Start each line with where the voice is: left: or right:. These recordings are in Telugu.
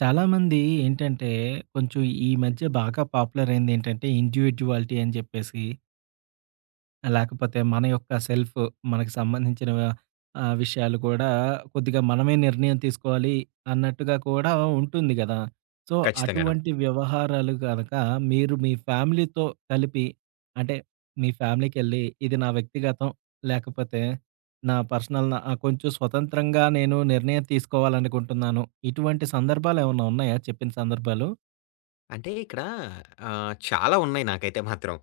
right: చాలామంది ఏంటంటే, కొంచెం ఈ మధ్య బాగా పాపులర్ అయింది ఏంటంటే, ఇండివిడ్యువాలిటీ అని చెప్పేసి, లేకపోతే మన యొక్క సెల్ఫ్ మనకు సంబంధించిన విషయాలు కూడా కొద్దిగా మనమే నిర్ణయం తీసుకోవాలి అన్నట్టుగా కూడా ఉంటుంది గదా! సో,
left: ఖచ్చితంగాను.
right: అటువంటి వ్యవహారాలు గనక మీరు మీ ఫ్యామిలీతో కలిపి అంటే మీ ఫ్యామిలీకెళ్ళి ఇది నా వ్యక్తిగతం, లేకపోతే నా పర్సనల్, నా కొంచెం స్వతంత్రంగా నేను నిర్ణయం తీసుకోవాలనుకుంటున్నాను. ఇటువంటి సందర్భాలేమన్నా ఉన్నాయా, చెప్పిన సందర్భాలు?
left: అంటే ఇక్కడ చాలా ఉన్నాయి నాకైతే మాత్రం.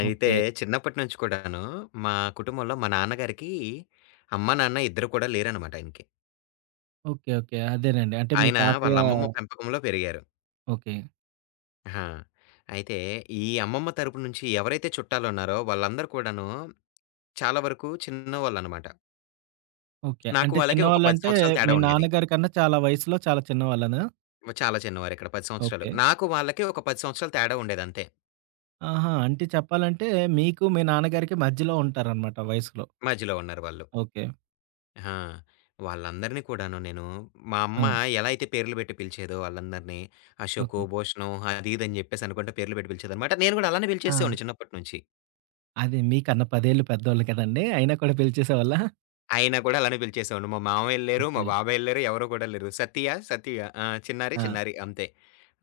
left: అయితే
right: ఓకే.
left: చిన్నప్పటి నుంచి కూడాను మా కుటుంబంలో మా నాన్నగారికి అమ్మ, నాన్న ఇద్దరు కూడా లేరనమాట ఆయనకి.
right: ఓకే. ఓకే. అదేనండి. అంటే మీ
left: ఆయన
right: తాతయ్య.
left: వాళ్ళ అమ్మమ్మ పెంపకంలో పెరిగారు.
right: ఓకే.
left: ఆ! అయితే ఈ అమ్మమ్మ తరపు నుంచి ఎవరైతే చుట్టాలున్నారో వాళ్ళందరూ కూడాను చాలా వరకు చిన్నవాళ్ళనమాట.
right: ఓకే.
left: నాకు
right: అంటే
left: వాళ్ళకి ఒక 10
right: చిన్నవాళ్ళంటే
left: సంవత్సరాల
right: మీ
left: తేడా ఉండేది.
right: నాన్నగారి కన్నా చాలా వయసులో చాలా చిన్నవాళ్ళనా?
left: చాలా చిన్నవారు ఇక్కడ 10 సంవత్సరాలు.
right: ఓకే.
left: నాకు వాళ్ళకి ఒక 10 సంవత్సరాలు తేడా ఉండేదంతే.
right: ఆహా! అంటే చెప్పాలంటే మీకు మీ నాన్నగారికి మధ్యలో ఉంటారనమాట వయసులో.
left: మధ్యలో ఉన్నారు వాళ్ళు.
right: ఓకే.
left: ఆ! వాళ్ళందరిని కూడాను నేను మా
right: ఆ!
left: అమ్మ ఎలా అయితే పేర్లు పెట్టి పిలిచేదో ఆళ్ళందరిని అశోకు,
right: ఓకే.
left: భూషణం అది ఇది అని చెప్పేసి అనుకుంట పేర్లు పెట్టి పిలిచేదనమాట. నేను కూడా అలానే
right: ఆ!
left: పిలిచేసేవాడిని చిన్నప్పటి నుంచి.
right: అదే మీకన్నా 10 ఏళ్ళు పెద్దోళ్ళు కదండీ! అయినా కూడా పిలిచేసేవాళ్ళా?
left: అయినా కూడా అలానే పిలిచేసేవాడిని. మా మామయ్యలు లేరు, మా
right: ఓకే.
left: బాబాయిలు లేరు, ఎవరు కూడా లేరు. సతీయ, సతీయ ఆ! చిన్నారి,
right: ఆ!
left: చిన్నారి అంతే.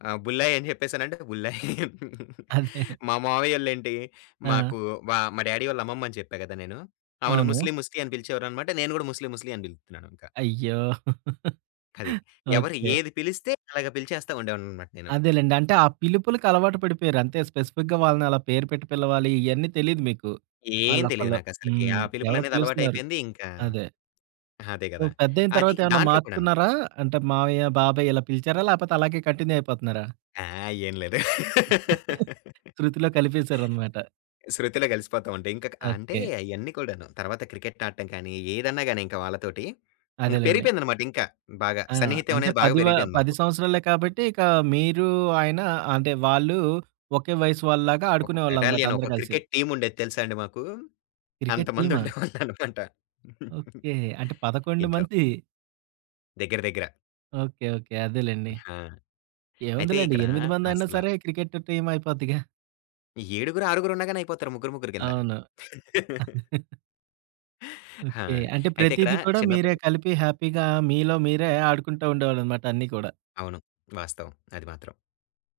left: బుల్లాయి అని చెప్పేసానంటే బుల్లాయి.
right: అదే.
left: మా మామయ్యోళ్ళేంటి
right: ఆ!
left: మాకు మా డ్యాడీ వాళ్ళ అమ్మమ్మ అని చెప్పా కదా! నేను. ఆమెను
right: అవును.
left: ముస్లి, ముస్లి అని పిలిచేవారనమాట. నేను కూడా ముస్లి, ముస్లి అని పిలుతున్నాను ఇంక.
right: అయ్యో!
left: అది. ఎవరు
right: ఓకే.
left: ఏది పిలిస్తే అలాగ పిలిచేస్తా ఉండేవాడిననమాట నేను.
right: అదేలెండి. అంటే ఆ పిలుపులకి అలవాటు పడిపోయారు. అంతే, స్పెసిఫిక్‌గా వాళ్ళని అలా పేరు పెట్టి పిలవాలి ఇయన్నీ తెలీదు మీకు.
left: ఏం తెలీదు
right: ఆళ్ళొకళ్ళు,
left: నాకసలకి. ఆ
right: హ్మ్, ఎవరో
left: పిలుపులనేది
right: పిలుస్తున్నారు.
left: అలవాటయిపోయింది ఇంకా
right: అదే.
left: అదే గదా!
right: ఓహ్! పెద్దయిన
left: అది
right: తర్వాత ఏమన్నా
left: దాంట్లో కూడాను.
right: మార్చుకున్నారా? అంటే మావయ్య, బాబాయ్ ఇలా పిలిచారా? లేపోతే అలాగే కంటిన్యూ అయిపోతున్నారా?
left: ఆ! ఏం లేదు.
right: శృతిలో కలిపేశారనమాట.
left: శృతిలో కలిసిపోతా ఉంటాయి. ఇంక అంటే
right: ఓకే.
left: అయన్నీ కూడాను. తర్వాత క్రికెట్ ఆడటం కానీ, ఏదన్నా గాని ఇంక వాళ్ళతోటి ఇంక
right: అదేలెండి.
left: పెరిగిపోయిందనమాట ఇంకా బాగా.
right: ఆ!
left: సన్నిహిత్యం
right: అంటే
left: అనేది బాగా పెరిగిపోయింది
right: 10
left: మాకు.
right: సంవత్సరాలే కాబట్టి ఇక మీరు, ఆయన, అంటే వాళ్ళు ఒకే వయసు వాళ్ళలాగా
left: ఒక
right: ఆడుకునేవాళ్ళనమాట
left: బెటాలియన్,
right: అందరూ
left: ఒక
right: కలిసి.
left: క్రికెట్ టీమ్ ఉండేది తెలుసా అండి మాకు.
right: క్రికెట్
left: అంతమంది
right: టీమా?
left: ఉండేవాళ్ళనమాట.
right: ఓకే. అంటే 11
left: ఇంట్లో
right: మంది.
left: దగ్గర దగ్గర.
right: ఓకే. ఓకే. అదేలెండి.
left: ఆ! అయితే
right: ఏముందిలెండి
left: ఇక్కడ
right: 8 మందైనా
left: అసల
right: సరే క్రికెట్ టీమ్ అయిపోద్దిగా.
left: ఏడుగురు, ఆరుగురున్నా గాని అయిపోతారు. ముగ్గురు, ముగ్గురు కింద.
right: అవును.
left: ఆ!
right: ఓకే. అంటే
left: అయితే ఇక్కడ
right: ప్రతీది కూడా మీరే
left: చిన్నప్పటి
right: కలిపి హ్యాపీగా మీలో మీరే ఆడుకుంటూ ఉండేవాళ్ళనమాట అన్నీ కూడా.
left: అవును. వాస్తవం. అది మాత్రం.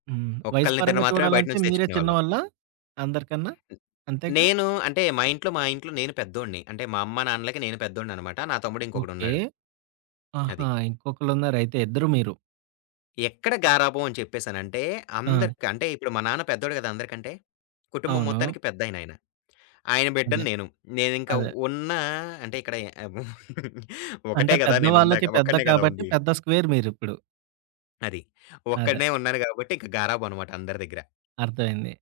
right: హ్మ్. వయసు పరంగా
left: ఒక్కళ్ళనిద్దరిని మాత్రమే బయట
right: చూడాలంటే
left: నుంచి
right: మీరే
left: తెచ్చుకునేవాళ్ళం.
right: చిన్నవాళ్ళా? అందరికన్నా
left: హ్మ్.
right: అంతేగా?
left: నేను అంటే మా ఇంట్లో నేను పెద్దోడిని. అంటే మా అమ్మ, నాన్నలకి నేను పెద్దోడిననమాట. నా తమ్ముడు
right: ఓకే.
left: ఇంకొకడున్నాడు. అది.
right: ఆహా! ఇంకొకళ్ళున్నారైతే ఇద్దరు మీరు.
left: ఎక్కడ గారాబం అని చెప్పేసనంటే
right: ఆ!
left: అందరికి అంటే ఇప్పుడు మా నాన్న పెద్దోడు గదా! అందరికంటే. కుటుంబం
right: అవును.
left: మొత్తానికి పెద్దాయనాయన. ఆయన ఆయన
right: అదే.
left: బిడ్డని నేను. నేనింకా
right: అదే.
left: ఉన్న అంటే ఇక్కడ
right: అంటే
left: ఒకటే గదా! నేనుందాక.
right: పెద్దవాళ్ళకి పెద్ద
left: ఒక్కడినే గదా!
right: కాబట్టి
left: ఉంది.
right: పెద్ద స్క్వేర్ మీరిప్పుడు.
left: అది.
right: అదే.
left: ఒక్కడినే ఉన్నాను గాబట్టి ఇంక గారాబం అనమాట అందరి దగ్గర.
right: అర్థమైంది.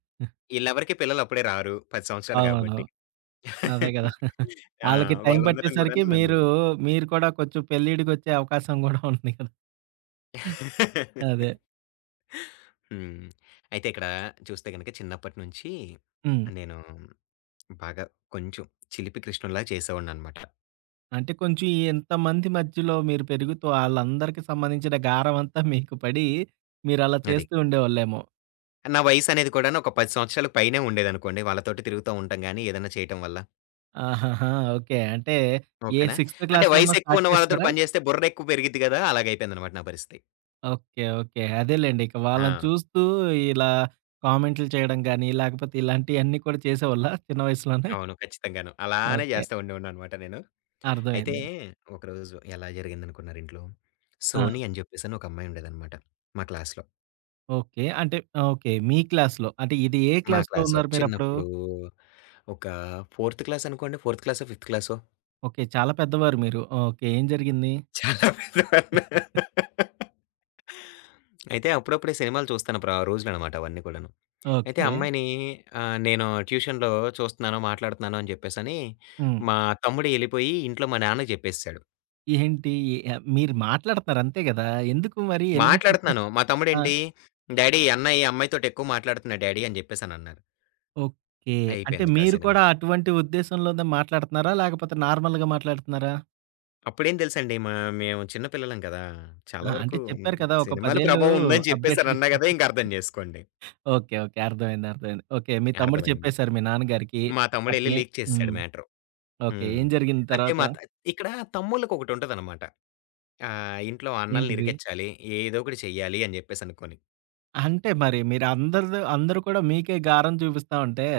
left: ఈళ్ళెవరికీ పిల్లలు అప్పుడే రారు 10 సంవత్సరాలు
right: అవును.
left: గాబట్టి.
right: అదే కదా!
left: ఆ!
right: ఆళ్ళకి టైం
left: వాళ్ళందరం
right: పట్టేసరికి
left: గూడాను నన్ను
right: మీరు, మీరు కూడా కొంచెం పెళ్ళిడికొచ్చే అవకాశం గూడా ఉంది కదా! అదే.
left: హ్మ్. అయితే ఇక్కడ చూస్తే గనక చిన్నప్పటి నుంచి
right: హ్మ్.
left: నేను బాగా కొంచెం చిలిపి కృష్ణుడిలా చేసేవాడిననమాట.
right: అంటే కొంచెం ఇంతమంది మధ్యలో మీరు పెరుగుతూ ఆళ్ళందరికీ సంబంధించిన గారం అంతా మీకు పడి, మీరలా
left: అది.
right: చేస్తూ ఉండేవాళ్ళేమో.
left: నా వయసనేది కూడాను ఒక 10 సంవత్సరాలకు పైనే ఉండేదనుకోండి. వాళ్ళతోటి తిరుగుతా ఉంటాం గానీ ఏదన్నా చేయటం వల్ల.
right: ఆహాహా! ఓకే. అంటే ఏ
left: ఓకేనా?
right: సిక్స్త్
left: అంటే
right: క్లాస్‌లోనో
left: వయసెక్కువ
right: స్టార్ట్
left: ఉన్న వాళ్ళతోటి
right: చేసారా?
left: పని జేస్తే బుర్రెక్కువ పెరిగిద్ది గదా! అలాగయిపోయిందనమాట నా పరిస్థితి.
right: ఓకే. ఓకే. అదేలెండి. ఇక వాళ్ళని
left: ఆ!
right: చూస్తూ ఇలా కామెంట్లు చేయడం గాని, లేకపోతే ఇలాంటియన్నీ కూడా చేసేవాళ్ళా చిన్న వయసులోనే?
left: అవును. ఖచ్చితంగాను. అలానే
right: ఓకే.
left: జేస్తా ఉండేవాడిననమాట నేను. అయితే
right: అర్థమైంది.
left: ఒకరోజు ఎలా జరిగిందనుకున్నారు ఇంట్లో,
right: ఆ!
left: సోని అని జెప్పేసని ఒక అమ్మాయి ఉండేదనమాట మా క్లాస్‌లో.
right: ఓకే. ఓకే. మీ క్లాస్‌లో. అంటే ఇది ఏ
left: మా
right: క్లాస్‌లో
left: క్లాసు.
right: ఉన్నారు మీరప్పుడు?
left: చిన్నప్పుడు ఒక ఫోర్త్ క్లాస్ అనుకోండి. ఫోర్త్ క్లాసో, ఫిఫ్త్ క్లాసో
right: ఓకే. చాలా పెద్దవారు మీరు. ఓకే. ఏం జరిగింది?
left: చాలా పెద్దవాడిని. అయితే అప్పుడప్పుడే సినిమాలు చూస్తాను రోజులనమాట అవన్నీ కూడాను. అయితే ఆ
right: ఓకే.
left: అమ్మాయిని నేను ట్యూషన్‌లో చూస్తున్నాను, మాట్లాడుతున్నాను అని జెప్పేసని
right: హ్మ్.
left: మా తమ్ముడు ఎళ్ళిపోయి ఇంట్లో మా నాన్నకి జెప్పేసేసాడు.
right: ఏంటి? మీరు మాట్లాడుతున్నారు అంతే గదా! ఎందుకు మరి ఎళ్లి చెప్పే
left: మాట్లాడుతున్నాను. మా
right: ఆ!
left: తమ్ముడేంటి, "డాడీ అన్న ఈ అమ్మాయితోటి ఎక్కువ మాట్లాడుతున్నాడు డాడీ" అని జెప్పేసనన్నారు.
right: ఓకే. అంటే
left: అయిపోయింది ఇక్కడ
right: మీరు
left: సినిమా.
right: కూడా అటువంటి ఉద్దేశంలోనే మాట్లాడుతున్నారా? లేకపోతే నార్మల్‌గా మాట్లాడుతున్నారా?
left: అప్పుడేం తెలుసండి మా మేము చిన్న పిల్లలం కదా!
right: ఆ!
left: చాలా
right: అంటే
left: వరకు
right: చెప్పారు కదా! ఒక 10
left: సినిమాల
right: ఏళ్ళు
left: ప్రభావం ఉందని
right: అప్‌డేటెడ్ ఇస్.
left: చెప్పేసనన్నా గదా! ఇంక అర్థం జేసుకోండి.
right: ఓకే. ఓకే. అర్థమైంది. అర్థమైంది. ఓకే. మీ తమ్ముడు
left: అర్థమైంది.
right: చెప్పేసారు మీ నాన్నగారికి.
left: మా తమ్ముడెళ్లి
right: అప్పుడే
left: లీక్ చేసేసాడు
right: హ్మ్.
left: మ్యాటరు.
right: ఓకే.
left: హ్మ్.
right: ఏం జరిగింది
left: అంటే
right: తర్వాత?
left: మా త ఇక్కడ తమ్ముళ్ళకొకటుంటదనమాట. ఇంట్లో అన్నల్ని
right: ఏంటిది?
left: ఇరికిచ్చాలి, ఏదో ఒకటి చెయ్యాలి అని జెప్పేసనుకోని.
right: అంటే మరి మీరు అందరిది అందరూ కూడా మీకే గారం చూపిస్తా ఉంటే,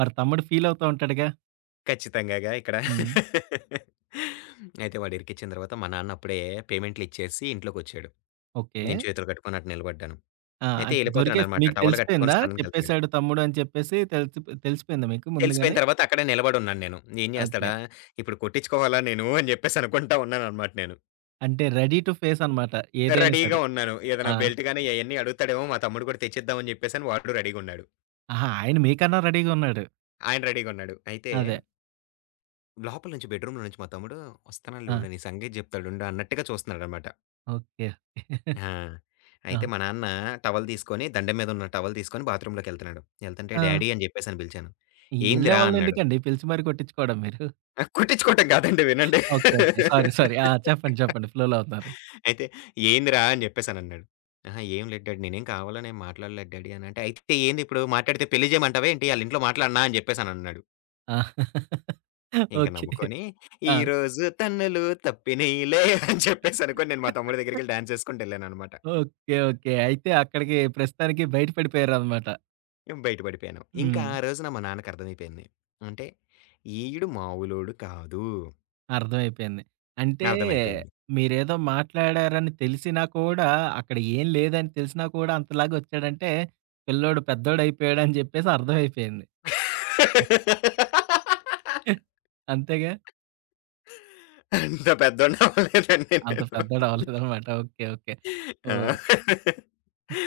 right: మరి తమ్ముడు ఫీల్ అవుతా ఉంటాడుగా?
left: ఖచ్చితంగాగా ఇక్కడ
right: హ్మ్.
left: అయితే వాడు ఇరికిచ్చిన తర్వాత మా నాన్న అప్పుడే పేమెంట్లిచ్చేసి ఇంట్లోకొచ్చాడు.
right: ఓకే.
left: నేను చేతులు కట్టుకొని అటు నిలబడ్డాను.
right: ఆ!
left: అయితే
right: అంటే దొరికేసి
left: ఎళ్ళిపోతున్నాడనమాట.
right: మీకు
left: టవల్ కట్టుకొని
right: తెలిసిపోయిందా?
left: స్నానానికెళ్తున్నాడు.
right: చెప్పేసాడు తమ్ముడు అని చెప్పేసి తెలిసి, తెలిసిపోయిందా మీకు
left: తెలిసిపోయిన
right: ముందుగానే?
left: తర్వాత అక్కడే నిలబడున్నాను నేను. ఏం
right: ఓకే.
left: జేస్తాడా, ఇప్పుడు కొట్టించుకోవాలా నేను అని జెప్పేసి అనుకుంటా ఉన్నాననమాట నేను.
right: అంటే రెడీ టు ఫేస్ అనమాట. ఏదైనా
left: రెడీగా
right: సరే.
left: ఉన్నాను.
right: ఆ!
left: ఏదైనా బెల్ట్ గాని అయన్నీ అడుగుతాడేమో మా తమ్ముడు కూడా తెచ్చిద్దామని జెప్పేసని వాడు రెడీగున్నాడు.
right: ఆహా! ఆయన మీకన్నా రెడీగా ఉన్నాడు.
left: ఆయన రెడీగున్నాడు. అయితే
right: అదే.
left: లోపల నుంచి బెడ్‌రూమ్‌లో నుంచి మా తమ్ముడు "వస్తున్నానులే
right: ఆ!
left: ఉండు నీ సంగతి జెప్తాడుండు" అన్నట్టుగా చూస్తున్నాడనమాట.
right: ఓకే.
left: ఆ! అయితే
right: ఆ!
left: మా నాన్న టవల్ తీసుకొని దండెం మీద ఉన్న టవల్ తీసుకొని బాత్రూమ్‌లోకెళ్తున్నాడు. ఎళ్తుంటే
right: ఆ!
left: "డాడీ" అని జెప్పేసని పిలిచాను.
right: ఎళ్ళే
left: "ఏందిరా"
right: వాళ్ళని
left: అన్నాడు.
right: ఎందుకండి పిలిచి మరి కొట్టించుకోవడం మీరు?
left: ఆ! కుట్టించుకోవటం కాదండి వినండి.
right: ఓకే. ఓకే. సారీ. సారీ. ఆ! చెప్పండి. చెప్పండి. ఫ్లోలో ఉన్నారు.
left: అయితే "ఏందిరా" అని చెప్పేసనన్నాడు. "అహా! ఏం లేదు డాడీ నేనేం కావాలని ఏం మాట్లాడలేదు డాడీ" అనంటే, "అయితే ఏంది ఇప్పుడు మాట్లాడితే పెళ్లి చేయమంటావా ఏంటి? ఆళ్ళింట్లో మాట్లాడనా?" అని చెప్పేసనన్నాడు.
right: ఆ!
left: ఇంక
right: ఓకే.
left: నవ్వుకొని
right: ఆ!
left: "ఈరోజు తన్నులు తప్పినయిలే" అని చెప్పేసనుకోని నేను మా తమ్ముడి దగ్గరికెళ్ళి డాన్స్ చేసుకుంటూ ఎళ్ళాననమాట.
right: ఓకే. ఓకే. అయితే అక్కడికి ప్రస్తుతానికి బయట పడిపోయారనమాట.
left: బయట పడిపోయాను. ఇంకా
right: హ్మ్.
left: ఆ రోజున మా నాన్నకి అర్థమైపోయింది. అంటే ఈడు మామూలోడు కాదు.
right: అర్థమైపోయింది. అంటే
left: అర్థమైపోయింది.
right: మీరేదో మాట్లాడారని తెలిసినా కూడా, అక్కడ ఏం లేదని తెలిసినా కూడా అంతలాగా వచ్చాడంటే, పిల్లోడు పెద్దోడయిపోయాడని జెప్పేసి అర్థమైపోయింది. అంతేగా?
left: అంత పెద్దోడిని అవ్వలేదండి
right: అంత
left: నేను.
right: పెద్దోడు అవ్వలేదనమాట. ఓకే. ఓకే. ఓహ్!
left: ఆ!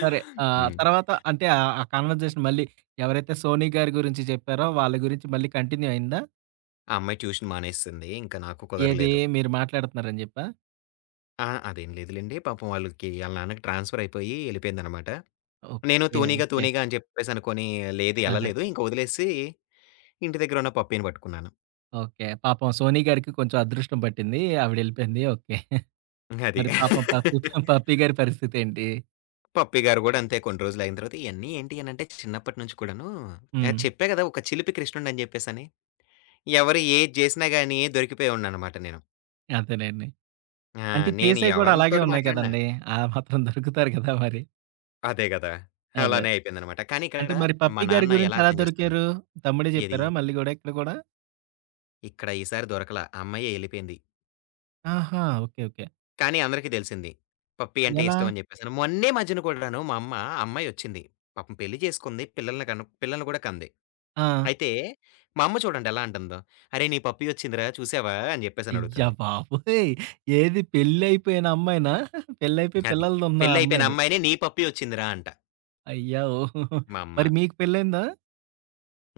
right: సరే. తర్వాత ఆ కన్వర్జేషన్ మళ్ళీ ఎవరైతే సోనీ గారి గురించి జెప్పారో వాళ్ళ గురించి మళ్ళీ కంటిన్యూ అయిందా?
left: ఆ అమ్మాయి ట్యూషన్ మానేసింది. ఇంక నాకు
right: ఏది
left: కుదరలేదు.
right: మీరు మాట్లాడుతున్నారని జెప్పా?
left: ఆ! అదేం లేదులెండి. పాపం వాళ్ళకి ఆళ్ళ నాన్నకి ట్రాన్స్‌ఫర్ అయిపోయి ఎళ్ళిపోయిందనమాట. నేను
right: ఓకే.
left: తూనీగా,
right: ఓకే.
left: తూనీగా అని చెప్పేసి అనుకోని లేదు
right: అదే.
left: ఎళ్ళలేదు. ఇంక వదిలేసి ఇంటి దగ్గర ఉన్న పప్పీని పట్టుకున్నాను.
right: ఓకే. పాపం సోనీ గారికి కొంచెం అదృష్టం పట్టింది. ఆవిడెళ్ళిపోయింది. ఓకే.
left: అది.
right: మరి పాపం పప్పీ గారి పరిస్థితేంటి?
left: పప్పీ గారు గూడా అంతే కొన్ని రోజులు అయిన తర్వాత ఇయన్నీ ఏంటి అనంటే చిన్నప్పటి నుంచి కూడాను
right: హ్మ్.
left: చెప్పా గదా! ఒక చిలిపి కృష్ణుడిని అని జెప్పేసని. ఎవరు ఏది జేసినా గాని దొరికిపోయేవాడిననమాట నేను.
right: అదేనండి.
left: ఆ!
right: అంటే
left: నేను
right: చేసేయి గూడా అలాగే
left: ఎవరితోటి
right: ఉన్నాయి
left: మాట్లాడినా
right: కదండీ! ఆ మాత్రం దొరుకుతారు కదా మరి.
left: అదే గదా!
right: అదే.
left: అలానే అయిపోయిందనమాట. కానీ ఇక్కడ
right: అంటే మరి
left: మా
right: పప్పీ గారి
left: నాన్న
right: గురించి
left: ఎలా
right: ఎలా
left: అర్థం చేసుకున్నాడు.
right: దొరికారు? తమ్ముడే
left: ఏది
right: జెప్పారా మళ్ళీ గూడా ఇక్కడ గూడా?
left: ఇక్కడ ఈసారి దొరకలా ఆ అమ్మాయే ఎళ్ళిపోయింది.
right: ఆహా! ఓకే. ఓకే.
left: కానీ అందరికీ తెలిసింది. పప్పీ అంటే
right: ఎలా?
left: ఇష్టం అని చెప్పేసని. మొన్నే మధ్యన కూడాను మా అమ్మ ఆ అమ్మాయొచ్చింది. పాపం పెళ్లి చేసుకుంది. పిల్లల్ని గూడా కంది.
right: ఆ!
left: అయితే మా అమ్మ చూడండి ఎలా అంటుందో. "అరేయ్! నీ పప్పీ వచ్చిందిరా చూసావా" అని చెప్పేసని
right: అయ్య
left: అడుగుతుంది.
right: బాబోయ్! ఏది పెళ్లయిపోయిన అమ్మాయినా? పెళ్లయిపోయి
left: అది.
right: పిల్లలున్న
left: పెళ్లయిపోయిన
right: అమ్మాయిని.
left: అమ్మాయిని "నీ పప్పీ వచ్చిందిరా" అంట
right: అయ్యా! ఓహోహో!
left: మా అమ్మ.
right: మరి మీకు పెళ్లయిందా?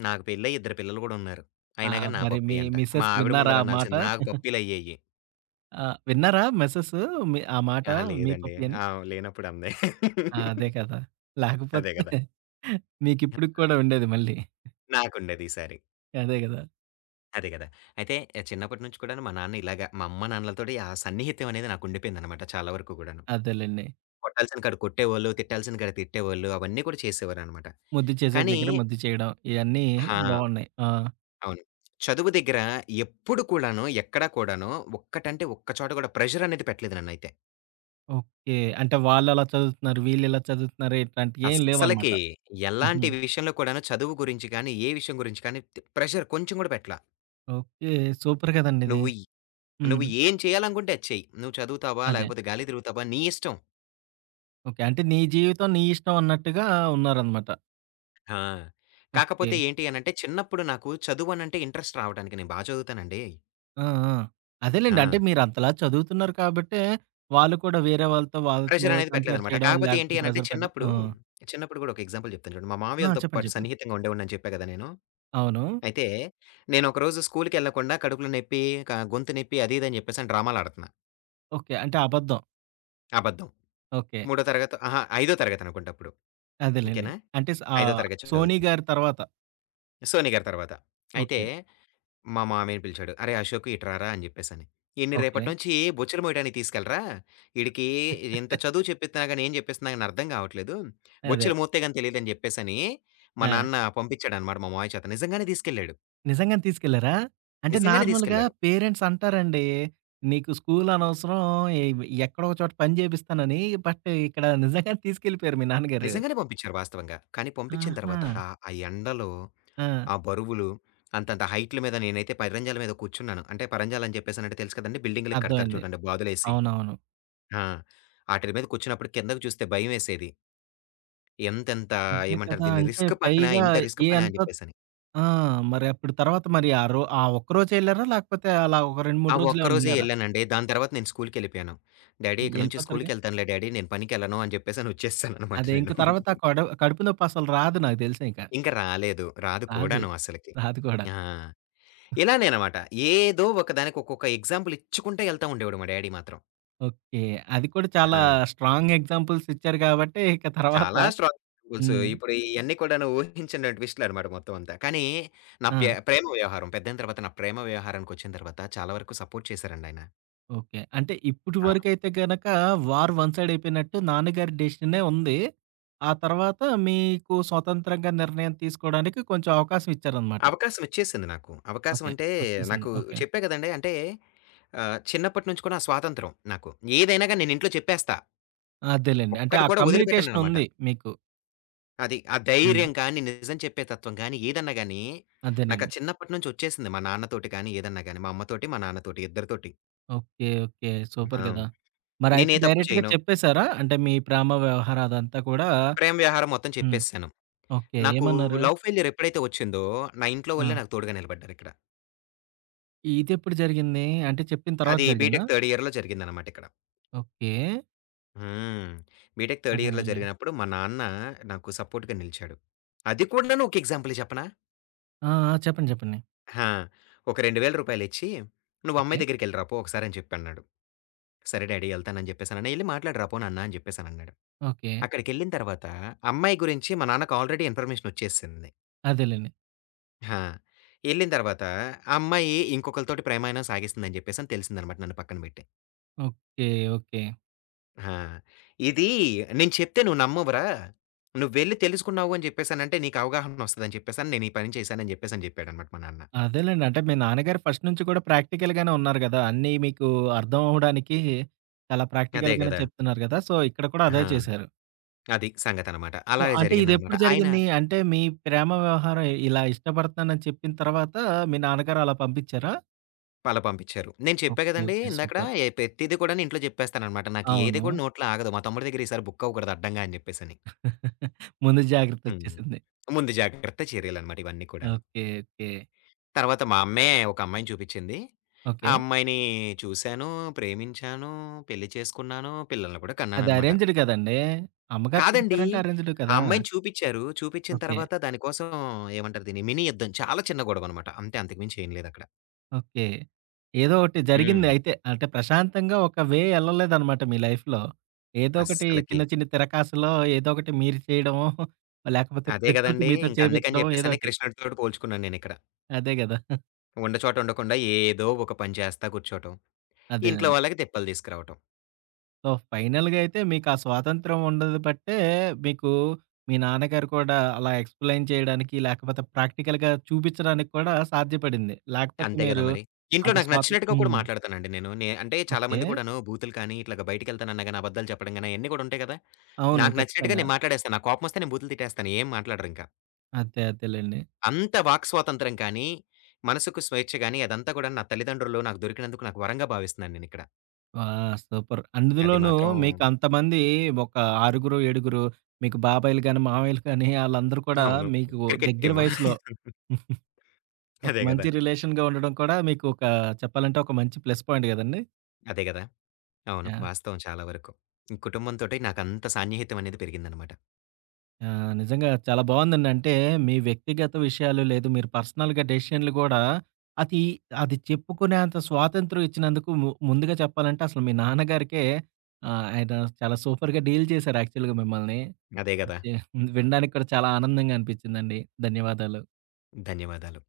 left: నాకు పెళ్ళై ఇద్దరు పిల్లలు గూడా ఉన్నారు.
right: ఆ!
left: అయినా గాని నా
right: మరి
left: పప్పీ
right: మీ
left: అంట.
right: మిసెస్
left: మా ఆవిడ
right: విన్నారా
left: ముందల
right: ఆ మాట?
left: అనాల్సింది నాకు పప్పీలయ్యేయి.
right: ఆ! విన్నారా మిసెస్ మీ ఆ మాట,
left: అహా!
right: మీ
left: లేదండి.
right: పప్పీ అని?
left: ఆ! లేనప్పుడు అంది.
right: ఆ! అదే కదా!
left: అదే
right: లేకపోతే
left: గదా!
right: మీకిప్పటికి కూడా ఉండేది మళ్ళీ.
left: నాకుండేది ఈసారి.
right: అదే కదా!
left: అదే గదా! అయితే చిన్నప్పటి నుంచి కూడాను మా నాన్న ఇలాగ మా అమ్మ, నాన్నలతోటి ఆ సన్నిహిత్యం అనేది నాకు ఉండిపోయిందనమాట చాలా వరకు గూడాను.
right: అదేలెండి.
left: కొట్టాల్సిన కాడ కొట్టేవాళ్ళు, తిట్టాల్సిన కాడ తిట్టేవాళ్ళు అవన్నీ కూడా చేసేవారనమాట.
right: ముద్దు చేసే
left: కానీ
right: దగ్గర ముద్దు చేయడం. ఇయన్నీ
left: ఆ!
right: బావున్నాయి. ఆ!
left: అవును. చదువు దగ్గర ఎప్పుడు కూడాను, ఎక్కడా కూడాను ఒక్కటంటే ఒక్క చోట గూడా ప్రెషర్ అనేది పెట్టలేదు నన్నైతే.
right: ఓకే. అంటే వాళ్ళెలా చదువుతున్నారు, వీళ్ళెలా చదువుతున్నారు ఇట్లాంటియేం
left: అస్సలకి
right: లేవనమాట. హుహు.
left: ఎలాంటి విషయంలో కూడాను చదువు గురించి కానీ, ఏ విషయం గురించి కానీ ప్రెషర్ కొంచెం కూడా పెట్టలా.
right: ఓకే. సూపర్ కదండీ ఇది.
left: నువ్వు ఈ
right: హ్మ్.
left: నువ్వు ఏం చేయాలనుకుంటే అది చెయ్యి. నువ్వు చదువుతావా?
right: అదే.
left: లేకపోతే గాలి తిరుగుతావా? నీ ఇష్టం.
right: ఓకే. అంటే నీ జీవితం నీ ఇష్టం అన్నట్టుగా ఉన్నారనమాట.
left: ఆ!
right: ఓకే.
left: కాకపోతే ఏంటి అనంటే చిన్నప్పుడు నాకు చదువనంటే ఇంట్రెస్ట్ రావడానికి నేను బా చదువుతానండి.
right: ఆ! ఆ! అదేలెండి. అంటే
left: ఆ!
right: మీరంతలా చదువుతున్నారు కాబట్టే వాళ్ళు కూడా వేరే వాళ్ళతో వాళ్ళతో
left: ప్రెషర్ అనేది
right: కంపేర్
left: పెట్టలేదనమాట.
right: చేయడం,
left: కాకపోతే ఏంటి
right: లేకపోతే
left: అనంటే
right: ప్రెజర్ పెట్టడం.
left: చిన్నప్పుడు,
right: ఆ!
left: చిన్నప్పుడు కూడా ఒక ఎగ్జాంపుల్ చెప్తాను చూడండి. మా
right: ఆ!
left: మామయ్యోళ్ళతో
right: చెప్పండి.
left: పాటు
right: చెప్పండి.
left: సన్నిహితంగా ఉండేవాడినని చెప్పా కదా నేను.
right: అవును.
left: అయితే నేను ఒకరోజు స్కూలుకెళ్ళకుండా కడుపులో నొప్పి, గొంతు నొప్పి అది ఇది అని చెప్పేసి అని డ్రామాలాడుతున్నా.
right: ఓకే. అంటే అబద్ధం.
left: అబద్ధం.
right: ఓకే.
left: మూడో తరగతో అహా! ఐదో తరగతనుకుంట అప్పుడు.
right: అదేలెండి.
left: ఓకేనా?
right: అంటే స్
left: ఐదో
right: ఆహ్,
left: తరగతి
right: 'సోనీ'
left: చదువుతున్నా.
right: గారి తర్వాత.
left: సోని గారి తర్వాత. అయితే
right: ఓకే.
left: మా మామయ్యని పిలిచాడు. "అరేయ్! అశోకు ఇటు రారా" అని జెప్పేసని. "ఈడ్ని
right: ఓకే.
left: రేపటి నుంచి బొచ్చెలు మోయడానికి తీసుకెళ్ళరా? ఈడికి ఇంత చదువు చెప్పిస్తున్నా గాని ఏం చెప్పిస్తున్నా గాని అర్థం కావట్లేదు.
right: అదే.
left: బొచ్చెలు మోస్తే గాని తెలీదని" జెప్పేసని మా
right: ఆ!
left: నాన్న పంపించాడనమాట మా మామయ్య చేత. నిజంగానే తీసుకెళ్ళాడు.
right: నిజంగానే తీసుకెళ్లారా? అంటే
left: నిజంగానే
right: నార్మల్‌గా
left: తీసుకెళ్లారు.
right: పేరెంట్స్ అంటారండి, నీకు స్కూల్ అనవసరం, ఎ ఎక్కడో ఒక చోట పని చేపిస్తానని. బట్ ఇక్కడ నిజంగానే తీసుకెళ్ళిపోయారు మీ నాన్నగారు.
left: నిజంగానే పంపించారు వాస్తవంగా. కానీ పంపించిన
right: ఆహా!
left: తర్వాత ఆ ఎండలో,
right: ఆ!
left: ఆ బరువులు, అంతంత హైట్‌ల మీద నేనైతే పైరంజాల మీద కూర్చున్నాను. అంటే పరంజాలు అని చెప్పేసనంటే తెలుసు కదండీ! బిల్డింగులకి కడతారు
right: అర్థమైంది.
left: చూడండి బాదులేసి.
right: అవునవును.
left: ఆ! ఆటిల మీద కూర్చున్నప్పుడు కిందకి చూస్తే భయమేసేది. ఎంతెంత
right: అంతే
left: ఏమంటారు
right: కదా!
left: దీన్ని
right: అంటే
left: రిస్క్ పనా?
right: పైగా
left: ఇంత రిస్క్
right: ఏ
left: పనా?
right: అంత
left: అని చెప్పేసని.
right: ఆ! మరి అప్పుడు తర్వాత మరి ఆ ఒక్కరోజే ఎళ్లారా? లేకపోతే అలా ఒక 2,
left: ఆ
right: 3 రోజులేమన్నా
left: ఒక్కరోజే
right: ఎళ్లారా?
left: ఎళ్ళానండి. దాని తర్వాత నేను స్కూలుకెళ్ళిపోయాను. డ్యాడీ ఇక నుంచి
right: ఎళ్ళిపోతారు కదా!
left: స్కూలుకెళ్తానులే డ్యాడీ నేను పనికెళ్ళను అని చెప్పేసని వచ్చేసాననమాట
right: అదే ఇంక
left: నేను.
right: తర్వాత కడుపు నొప్పి అసలు రాదు నాకు తెలిసి ఇంక.
left: ఇంక రాలేదు. రాదు
right: రాదు.
left: కూడాను అసలకి.
right: రాదు కూడా.
left: ఆ! ఇలా నేనమాట. ఏదో ఒకదానికి ఒక్కొక్క ఎగ్జాంపుల్ ఇచ్చుకుంట ఎళ్తా ఉండేవాడు మా డ్యాడీ మాత్రం.
right: ఓకే. అది కూడా చాలా
left: ఆ!
right: స్ట్రాంగ్ ఎగ్జాంపుల్స్ ఇచ్చారు కాబట్టి ఇక తర్వాత
left: చాలా స్ట్రాంగ్ ఎగ్జాంపుల్స్.
right: హ్మ్.
left: ఇప్పుడు ఇయన్నీ కూడాను ఊహించని ట్విస్ట్‌లు అనమాట మొత్తం అంతా. కానీ నా ప్య
right: ఆ!
left: ప్రేమ వ్యవహారం పెద్దయిన తర్వాత నా ప్రేమ వ్యవహారానికొచ్చిన తర్వాత చాలా వరకు సపోర్ట్ చేశారండి ఆయన.
right: ఓకే. అంటే ఇప్పటి
left: ఆ!
right: వరకైతే గనక వార్ వన్ సైడ్ అయిపోయినట్టు నాన్నగారి డెసిషనే ఉంది. ఆ తర్వాత మీకు స్వతంత్రంగా నిర్ణయం తీసుకోవడానికి కొంచెం అవకాశం ఇచ్చారనమాట.
left: అవకాశం ఇచ్చేసింది నాకు. అవకాశం
right: ఓకే.
left: అంటే
right: వచ్చేసింది.
left: నాకు
right: ఓకే.
left: చెప్పా కదండీ! అంటే చిన్నప్పటి నుంచి కూడా స్వాతంత్రం నాకు. ఏదైనా గాని నేను ఇంట్లో చెప్పేస్తా.
right: అదేలెండి. అంటే
left: ఒక్కటి
right: ఆ
left: కూడా
right: కమ్యూనికేషన్
left: వదిలిపెట్టననమాట.
right: ఉంది మీకు.
left: అది. ఆ
right: హ్మ్.
left: ధైర్యం కానీ, నిజం చెప్పే తత్వం గానీ, ఏదన్నా గానీ, నాకు
right: అదేనండి.
left: అది చిన్నప్పటి నుంచి వచ్చేసింది. మా నాన్నతోటి కానీ, ఏదన్నా గానీ, మా అమ్మతోటి, మా నాన్నతోటి ఇద్దరితోటి.
right: ఓకే. ఓకే. సూపర్
left: ఆ!
right: గదా! మరైతే
left: నేనే తప్పు
right: డైరెక్ట్‌గా
left: చేయను.
right: చెప్పేసారా? అంటే మీ ప్రేమ వ్యవహారం అదంతా కూడా
left: ప్రేమ వ్యవహారం మొత్తం
right: హ్మ్.
left: చెప్పేసాను.
right: ఓకే.
left: నాకు
right: ఏమన్నారు?
left: లవ్ ఫెయిల్యూర్ ఎప్పుడైతే వచ్చిందో, నా ఇంట్లో
right: ఆ!
left: వాళ్ళే నాకు తోడుగా నిలబడ్డారిక్కడ.
right: ఇదెప్పుడు జరిగింది? అంటే చెప్పిన తర్వాత
left: అది
right: జరిగిందా?
left: బీటెక్ థర్డ్ ఇయర్‌లో జరిగిందనమాట ఇక్కడ.
right: ఓకే.
left: హ్మ్. బీటెక్ థర్డ్ ఇయర్‌లో
right: అదేలెండి.
left: జరిగినప్పుడు మా నాన్న నాకు సపోర్ట్‌గా నిలిచాడు. అది కూడాను ఒక ఎగ్జాంపులే చెప్పనా?
right: ఆ! ఆ! చెప్పండి. చెప్పండి.
left: ఆ! ఒక రూ. 2000 ఇచ్చి, "నువ్వు
right: ఓకే.
left: అమ్మాయి దగ్గరికెళ్ళి రా పో ఒకసారి" అని చెప్పన్నాడు. సరే డాడీ ఎళ్తానని జెప్పేసనన్నా, "ఎళ్లి మాట్లాడిరా పోనీ అన్నా" అని జెప్పేసనన్నాడు.
right: ఓకే.
left: అక్కడికెళ్ళిన తర్వాత అమ్మాయి గురించి మా నాన్నకు ఆల్రెడీ ఇన్ఫర్మేషన్ ఒచ్చేసింది.
right: అదేలెండి.
left: ఆ! ఎళ్ళిన తర్వాత ఆ అమ్మాయి ఇంకొకళ్ళతోటి ప్రేమాయణం సాగిస్తుందని జెప్పేసని తెలిసిందనమాట నన్ను పక్కన బెట్టి.
right: ఓకే. ఓకే.
left: ఆ! "ఇది నేను చెప్తే నువ్వు నమ్మవురా! నువ్వెళ్లి తెలుసుకున్నావు అని జెప్పేసనంటే నీకు అవగాహన ఒస్తదని" చెప్పేసని నేను ఈ పని చేశానని జెప్పేసని జెప్పాడనమాట మా నాన్న.
right: అదేలెండి. అంటే మీ నాన్నగారు ఫస్ట్ నుంచి కూడా ప్రాక్టికల్‌గానే ఉన్నారు గదా! అన్నీ మీకు అర్థం అవ్వడానికి చాలా
left: అదే
right: ప్రాక్టికల్‌గానే
left: గదా!
right: చెప్తున్నారు గదా! సో, ఇక్కడ కూడా అదే
left: ఆ!
right: చేశారు.
left: అది సంగతనమాట.
right: సో,
left: అలాగే
right: అంటే
left: జరిగిందనమాట.
right: ఇదెప్పుడు
left: ఆయన
right: జరిగింది? అంటే మీ ప్రేమ వ్యవహారం ఇలా ఇష్టపడతన్నానని చెప్పిన తర్వాత మీ నాన్నగారు అలా పంపించారా?
left: అలా పంపించారు. నేను చెప్పా
right: ఓకే.
left: గదండీ!
right: ఓకే.
left: ఇందాకడ
right: సూపర్.
left: ప్రతీది కూడాను ఇంట్లో జెప్పేస్తాననమాట. నాకు ఏది
right: అవును.
left: కూడా నోట్లో ఆగదు. మా తమ్ముడి దగ్గర ఈసారి బుక్ అవ్వకూడదు అడ్డంగా అని జెప్పేసని.
right: ముందు
left: హ్మ్.
right: జాగ్రత్తొచ్చేసింది.
left: ముందు జాగ్రత్త చర్యలనమాట ఇవన్నీ కూడాను.
right: ఓకే. ఓకే.
left: తర్వాత మా అమ్మే ఒక అమ్మాయిని చూపిచ్చింది. ఆ
right: ఓకే.
left: అమ్మాయిని చూసాను, ప్రేమించాను, పెళ్లి చేసుకున్నాను, పిల్లల్ని కూడా
right: అది
left: కన్నాననమాట.
right: అరేంజ్‌డ్ కదండీ! అమ్మగారు
left: కాదండి.
right: చూపించారంటే అరేంజ్‌డ్
left: ఆ
right: కదా!
left: అమ్మాయిని చూపిచ్చారు. చూపిచ్చిన
right: ఓకే.
left: తర్వాత దాని కోసం ఏమంటారు దీన్ని? మినీ యుద్ధం. చాలా చిన్న గొడవనమాట. అంతే అంతకు మించి ఏం లేదక్కడ.
right: ఓకే. ఏదో ఒకటి జరిగింది
left: హ్మ్.
right: అయితే. అంటే ప్రశాంతంగా ఒక వే ఎళ్ళలేదనమాట మీ లైఫ్‌లో. ఏదో ఒకటి
left: అస్సలకి.
right: చిన్న చిన్న తిరకాసులో, ఏదో ఒకటి మీరు చేయడమో, లేకపోతే
left: అదే
right: ప్రకృతి
left: గదండీ!
right: మీతో
left: ఇంక అందుకని
right: చేపించడం
left: జెప్పేసని
right: ఏదోటి.
left: కృష్ణుడితోటి పోల్చుకున్నాను నేనిక్కడ.
right: అదే గదా!
left: ఉన్న చోట ఉండకుండా ఏదో ఒక పని చేస్తా కూర్చోటం. ఇంట్లో
right: అదేనండి.
left: వాళ్ళకి తిప్పలు తీసుకురావటం.
right: సో, ఫైనల్‌గా అయితే మీకా స్వాతంత్రం ఉండదు బట్టే, మీకు మీ నాన్నగారు కూడా అలా ఎక్స్‌ప్లెయిన్ చేయడానికి, లేకపోతే ప్రాక్టికల్‌గా చూపిచ్చడానికి కూడా సాధ్యపడింది. లేకపోతే
left: అంతే గదా
right: మీరు
left: మరి! ఇంట్లో
right: అంత
left: నాకు
right: స్వాతం
left: నచ్చినట్టుగా కూడా
right: హ్మ్.
left: మాట్లాడతానండి నేను. అంటే
right: ఓకే.
left: చాలామంది కూడాను బూతులు కానీ, ఇట్లాగా బయటికెళ్తానన్నా గాని, అబద్దాలు చెప్పడం గాని అయన్నీ కూడా ఉంటాయి గదా!
right: అవును.
left: నాకు నచ్చినట్టుగా
right: ఖచ్చితంగా.
left: నేను మాట్లాడేస్తాను. నాకు కోపమొస్తే నేను బూతులు తిట్టేస్తాను. ఏం మాట్లాడరింక.
right: అదే. అదేలెండి.
left: అంత వాక్ స్వాతంత్రం కానీ, మనసుకు స్వేచ్ఛ గాని అదంతా కూడా నా తల్లిదండ్రులు నాకు దొరికినందుకు నాకు వరంగా భావిస్తున్నాను నేనిక్కడ.
right: ఆ! సూపర్.
left: అది
right: అందులోనూ
left: మాత్రం
right: మీకంతమంది ఒక ఆరుగురు, ఏడుగురు, మీకు బాబాయిలు గాని, మామయ్యలు కానీ ఆళ్ళందరూ కూడా
left: అవును.
right: మీకు
left: క్రికెట్
right: దగ్గర
left: టీము.
right: వయసులో ఒక
left: అదే గదా!
right: మంచి రిలేషన్‌గా ఉండడం కూడా మీకు ఒక, చెప్పాలంటే ఒక మంచి ప్లస్ పాయింట్ గదండీ!
left: అదే గదా! అవును.
right: యాహ్!
left: వాస్తవం చాలా వరకు. కుటుంబంతోటి నాకంత సాన్నిహిత్యం అనేది పెరిగిందనమాట.
right: ఆ! నిజంగా చాలా బావుందండి. అంటే మీ వ్యక్తిగత విషయాలు లేదు మీరు పర్సనల్‌గా డెసిషన్‌లు గూడా అది, అది చెప్పుకునేంత స్వాతంత్రం ఇచ్చినందుకు ముందుగా చెప్పాలంటే అసలు మీ నాన్నగారికే, ఆయన చాలా సూపర్‌గా డీల్ చేశారు యాక్చువల్‌గా మిమ్మల్ని.
left: అదే గదా!
right: అది వినడానికి కూడా చాలా ఆనందంగా అనిపించిందండి. ధన్యవాదాలు.
left: ధన్యవాదాలు.